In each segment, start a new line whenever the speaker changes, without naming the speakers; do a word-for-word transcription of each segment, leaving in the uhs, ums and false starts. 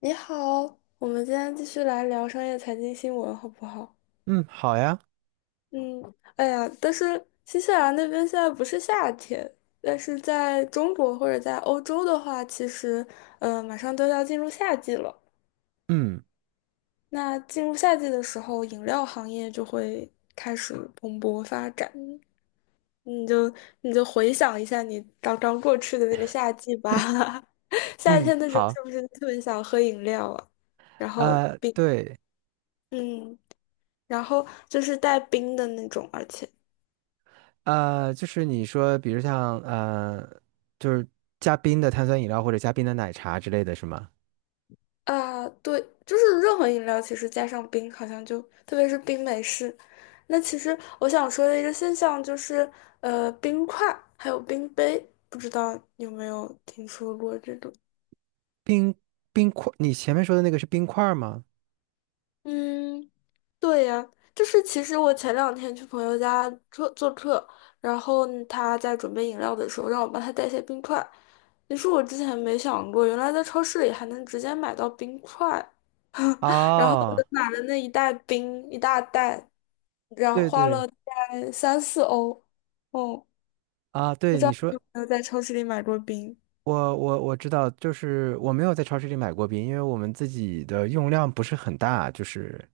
你好，我们今天继续来聊商业财经新闻，好不好？
嗯，好呀，
嗯，哎呀，但是新西兰那边现在不是夏天，但是在中国或者在欧洲的话，其实呃马上都要进入夏季了。
嗯
那进入夏季的时候，饮料行业就会开始蓬勃发展。你就你就回想一下你刚刚过去的那个夏季吧，夏
嗯，
天的时候是
好，
不是特别想喝饮料啊？然后
呃，
并
对，
嗯。然后就是带冰的那种，而且
呃，就是你说，比如像呃，就是加冰的碳酸饮料或者加冰的奶茶之类的是吗？
啊，对，就是任何饮料其实加上冰，好像就特别是冰美式。那其实我想说的一个现象就是，呃，冰块还有冰杯，不知道有没有听说过这种？
冰冰块，你前面说的那个是冰块儿吗？
嗯，对呀，就是其实我前两天去朋友家做做客，然后呢他在准备饮料的时候让我帮他带些冰块。你说我之前没想过，原来在超市里还能直接买到冰块，然后我就
哦，
买了那一袋冰，一大袋，然后
对
花
对
了大概三四欧。哦，
啊，
不
对，
知
你
道你
说，
有没有在超市里买过冰？
我我我知道，就是我没有在超市里买过冰，因为我们自己的用量不是很大，就是。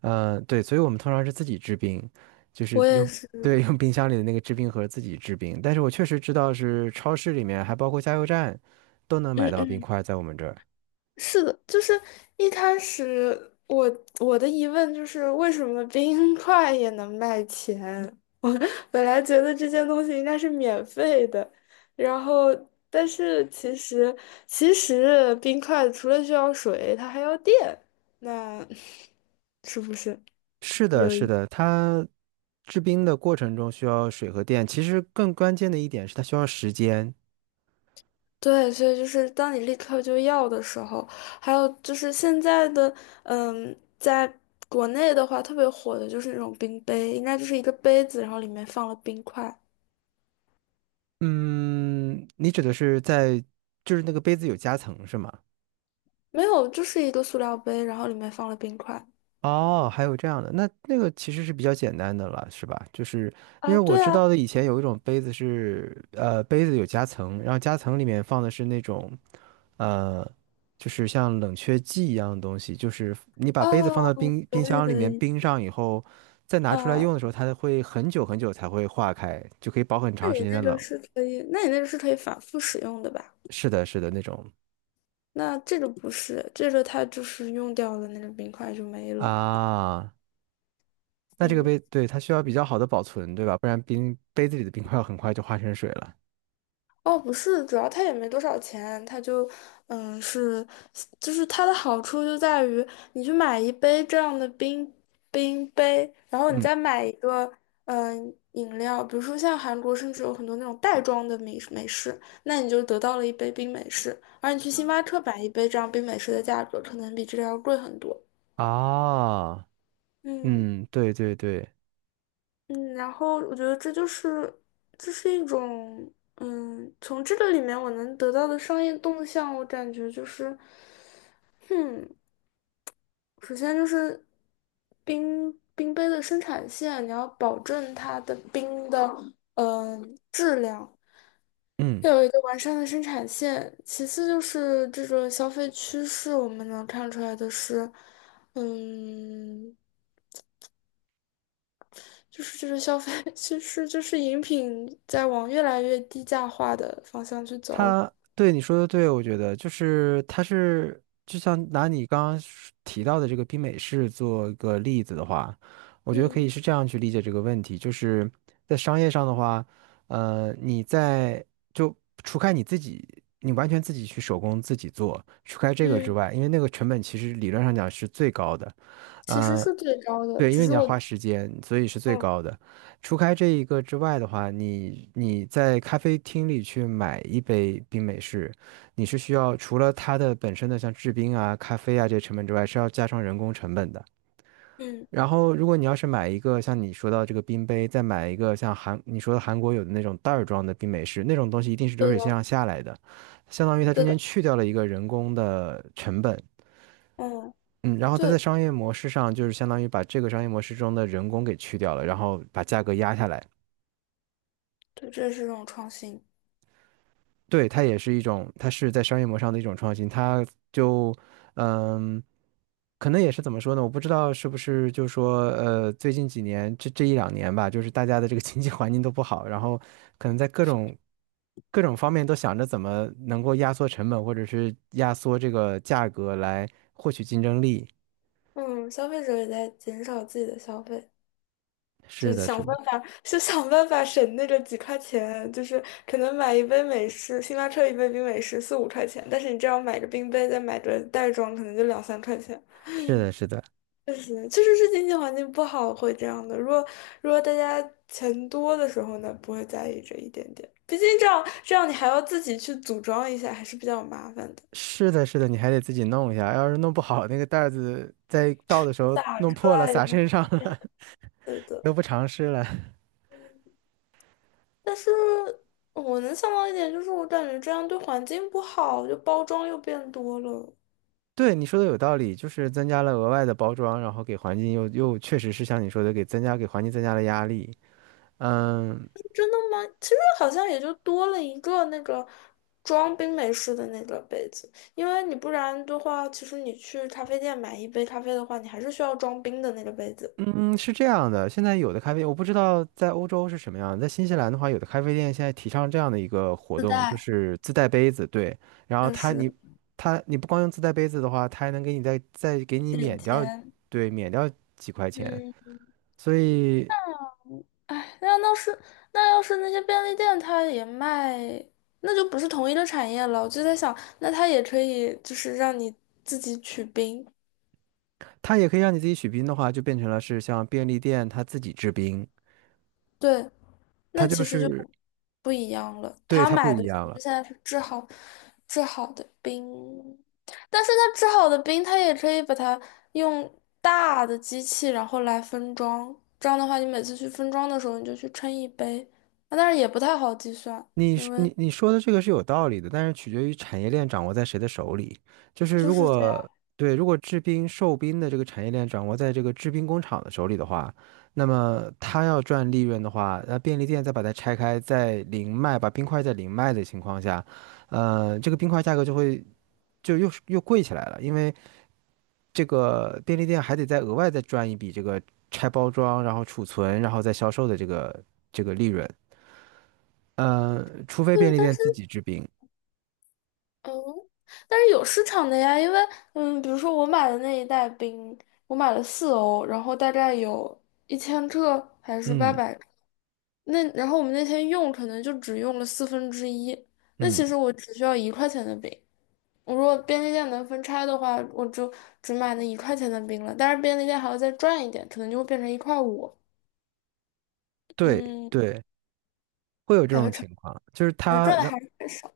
呃，对，所以我们通常是自己制冰，就是
我也
用，
是，
对，用冰箱里的那个制冰盒自己制冰。但是我确实知道是超市里面，还包括加油站，都能
嗯
买到冰
嗯。
块，在我们这儿。
是的，就是一开始我我的疑问就是为什么冰块也能卖钱？我本来觉得这些东西应该是免费的，然后但是其实其实冰块除了需要水，它还要电，那 是不是？
是的，
有？
是的，它制冰的过程中需要水和电，其实更关键的一点是它需要时间。
对，所以就是当你立刻就要的时候，还有就是现在的，嗯，在国内的话特别火的就是那种冰杯，应该就是一个杯子，然后里面放了冰块，
嗯，你指的是在，就是那个杯子有夹层是吗？
没有，就是一个塑料杯，然后里面放了冰块。
哦，还有这样的，那那个其实是比较简单的了，是吧？就是因为
啊，
我
对
知道
啊，
的，以前有一种杯子是，呃，杯子有夹层，然后夹层里面放的是那种，呃，就是像冷却剂一样的东西，就是你把杯子
哦，
放到
我
冰冰
懂你
箱里
的
面
意，
冰上以后，再拿出来
啊，
用的时候，它会很久很久才会化开，就可以保很
那
长
你
时间的
那个
冷。
是可以，那你那个是可以反复使用的吧？
是的，是的，那种
那这个不是，这个它就是用掉了那个冰块就没了，
啊，那这个
嗯。
杯，对，它需要比较好的保存，对吧？不然冰杯子里的冰块很快就化成水了。
哦，不是，主要它也没多少钱，它就，嗯，是，就是它的好处就在于，你去买一杯这样的冰冰杯，然后你
嗯。
再买一个，嗯、饮料，比如说像韩国甚至有很多那种袋装的美美式，那你就得到了一杯冰美式，而你去星巴克买一杯这样冰美式的价格，可能比这个要贵很多。
啊，
嗯。
嗯，对对对，
嗯，然后我觉得这就是，这是一种，嗯，从这个里面我能得到的商业动向，我感觉就是，嗯，首先就是冰冰杯的生产线，你要保证它的冰的嗯、呃质量，
嗯，
要有一个完善的生产线。其次就是这个消费趋势，我们能看出来的是，嗯。就是这个消费，其实就是饮品在往越来越低价化的方向去走。
他对你说的对，我觉得就是他是就像拿你刚刚说提到的这个冰美式做一个例子的话，我觉得可
嗯
以是这样去理解这个问题，就是在商业上的话，呃，你在就除开你自己，你完全自己去手工自己做，除开这个之
嗯，
外，因为那个成本其实理论上讲是最高的。
其实
呃，
是最高的，
对，因
只
为你
是
要
我
花时间，所以是最
嗯
高的。除开这一个之外的话，你你在咖啡厅里去买一杯冰美式，你是需要除了它的本身的像制冰啊、咖啡啊这些成本之外，是要加上人工成本的。
嗯，
然后，如果你要是买一个像你说到这个冰杯，再买一个像韩你说的韩国有的那种袋儿装的冰美式，那种东西一定是流
对
水线
的
上下来的，相当于它中
对
间
的，
去掉了一个人工的成本。
嗯
嗯，然后它在
对
商业模式上，就是相当于把这个商业模式中的人工给去掉了，然后把价格压下来。
对，这是一种创新。
对，它也是一种，它是在商业模式上的一种创新。它就，嗯，可能也是怎么说呢？我不知道是不是就是说，呃，最近几年这这一两年吧，就是大家的这个经济环境都不好，然后可能在各种各种方面都想着怎么能够压缩成本，或者是压缩这个价格来获取竞争力。
嗯，消费者也在减少自己的消费，就
是的，是
想
的，
办法，就想办法省那个几块钱，就是可能买一杯美式，星巴克一杯冰美式四五块钱，但是你这样买个冰杯，再买个袋装，可能就两三块钱。
是的，是的。
确实，确实是经济环境不好会这样的。如果如果大家钱多的时候呢，不会在意这一点点。毕竟这样这样你还要自己去组装一下，还是比较麻烦的。
是的，是的，你还得自己弄一下，要是弄不好，那个袋儿子在倒的时候
打
弄
出
破了，
来也
洒
不是
身上了，
对 的。
得不偿失了。
嗯但是我能想到一点，就是我感觉这样对环境不好，就包装又变多了。
对，你说的有道理，就是增加了额外的包装，然后给环境又又确实是像你说的，给增加给环境增加了压力。嗯，
真的吗？其实好像也就多了一个那个装冰美式的那个杯子，因为你不然的话，其实你去咖啡店买一杯咖啡的话，你还是需要装冰的那个杯子，
嗯，是这样的，现在有的咖啡，我不知道在欧洲是什么样，在新西兰的话，有的咖啡店现在提倡这样的一个活
自
动，就
带。
是自带杯子，对，然后
就
他你
是
他你不光用自带杯子的话，他还能给你再再给你
点
免掉，
钱。
对，免掉几块钱，
嗯，
所以
哎，那要是那要是那些便利店它也卖，那就不是同一个产业了。我就在想，那它也可以就是让你自己取冰，
它也可以让你自己取冰的话，就变成了是像便利店他自己制冰，
对。
它
那其
就
实就
是
不一样了。
对
他
它不
买的
一
其
样
实
了。
现在是制好制好的冰，但是他制好的冰，他也可以把它用大的机器，然后来分装。这样的话，你每次去分装的时候，你就去称一杯，啊但是也不太好计算，
你
因
是
为
你你说的这个是有道理的，但是取决于产业链掌握在谁的手里。就是
就
如
是这样。
果对，如果制冰售冰的这个产业链掌握在这个制冰工厂的手里的话，那么他要赚利润的话，那便利店再把它拆开，再零卖，把冰块再零卖的情况下，呃，这个冰块价格就会就又又贵起来了，因为这个便利店还得再额外再赚一笔这个拆包装，然后储存，然后再销售的这个这个利润。呃，除非便
对，
利
但
店
是
自己制冰。
嗯，但是有市场的呀，因为嗯，比如说我买的那一袋冰，我买了四欧，然后大概有一千克还是八
嗯
百。那然后我们那天用可能就只用了四分之一，那
嗯，
其实我只需要一块钱的冰。我如果便利店能分拆的话，我就只买那一块钱的冰了。但是便利店还要再赚一点，可能就会变成一块五。
对
嗯，
对，会有这
感
种
觉赚
情况，就是
感觉
他
赚的
让，
还是很少。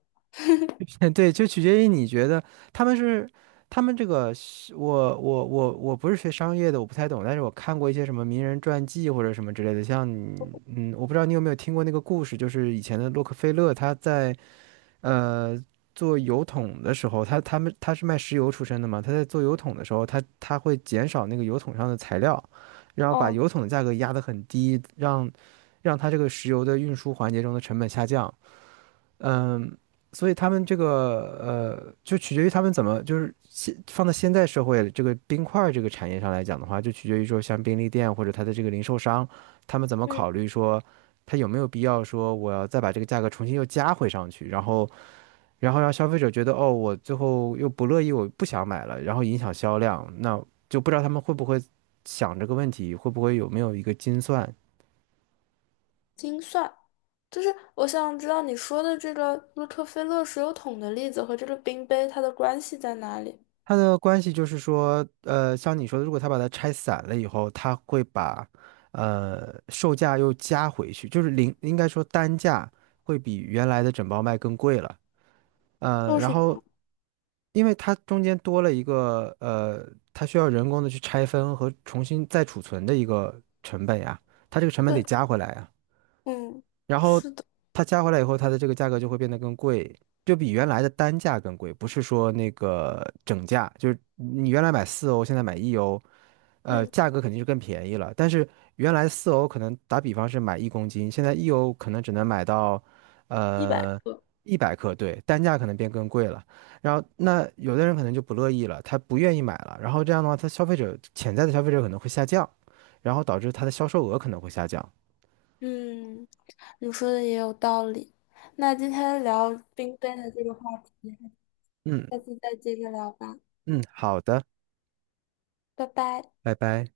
对，就取决于你觉得他们是他们这个是我我我我不是学商业的，我不太懂，但是我看过一些什么名人传记或者什么之类的，像你嗯，我不知道你有没有听过那个故事，就是以前的洛克菲勒他在呃，做油桶的时候，他他们他是卖石油出身的嘛，他在做油桶的时候，他他会减少那个油桶上的材料，然后把
哦，
油桶的价格压得很低，让让它这个石油的运输环节中的成本下降。嗯，所以他们这个呃，就取决于他们怎么就是现放到现在社会这个冰块儿这个产业上来讲的话，就取决于说像便利店或者它的这个零售商，他们怎么
嗯，
考虑说。他有没有必要说我要再把这个价格重新又加回上去，然后然后让消费者觉得哦，我最后又不乐意，我不想买了，然后影响销量，那就不知道他们会不会想这个问题，会不会有没有一个精算？
精算就是我想知道你说的这个洛克菲勒石油桶的例子和这个冰杯它的关系在哪里？
它的关系就是说，呃，像你说的，如果他把它拆散了以后，他会把呃售价又加回去，就是零，应该说单价会比原来的整包卖更贵了。呃，
为
然
什
后
么？
因为它中间多了一个呃，它需要人工的去拆分和重新再储存的一个成本呀，它这个成本得
对，
加回来呀。
嗯，
然后
是的，
它加回来以后，它的这个价格就会变得更贵，就比原来的单价更贵，不是说那个整价，就是你原来买四欧，现在买一欧，呃，
嗯，
价格肯定是更便宜了。但是原来四欧可能打比方是买一公斤，现在一欧可能只能买到
一百
呃
个。
一百克，对，单价可能变更贵了。然后那有的人可能就不乐意了，他不愿意买了，然后这样的话，他消费者潜在的消费者可能会下降，然后导致它的销售额可能会下降。
嗯，你说的也有道理。那今天聊冰杯的这个话题，
嗯
下次再接着聊吧，
嗯，好的。
拜拜。
拜拜。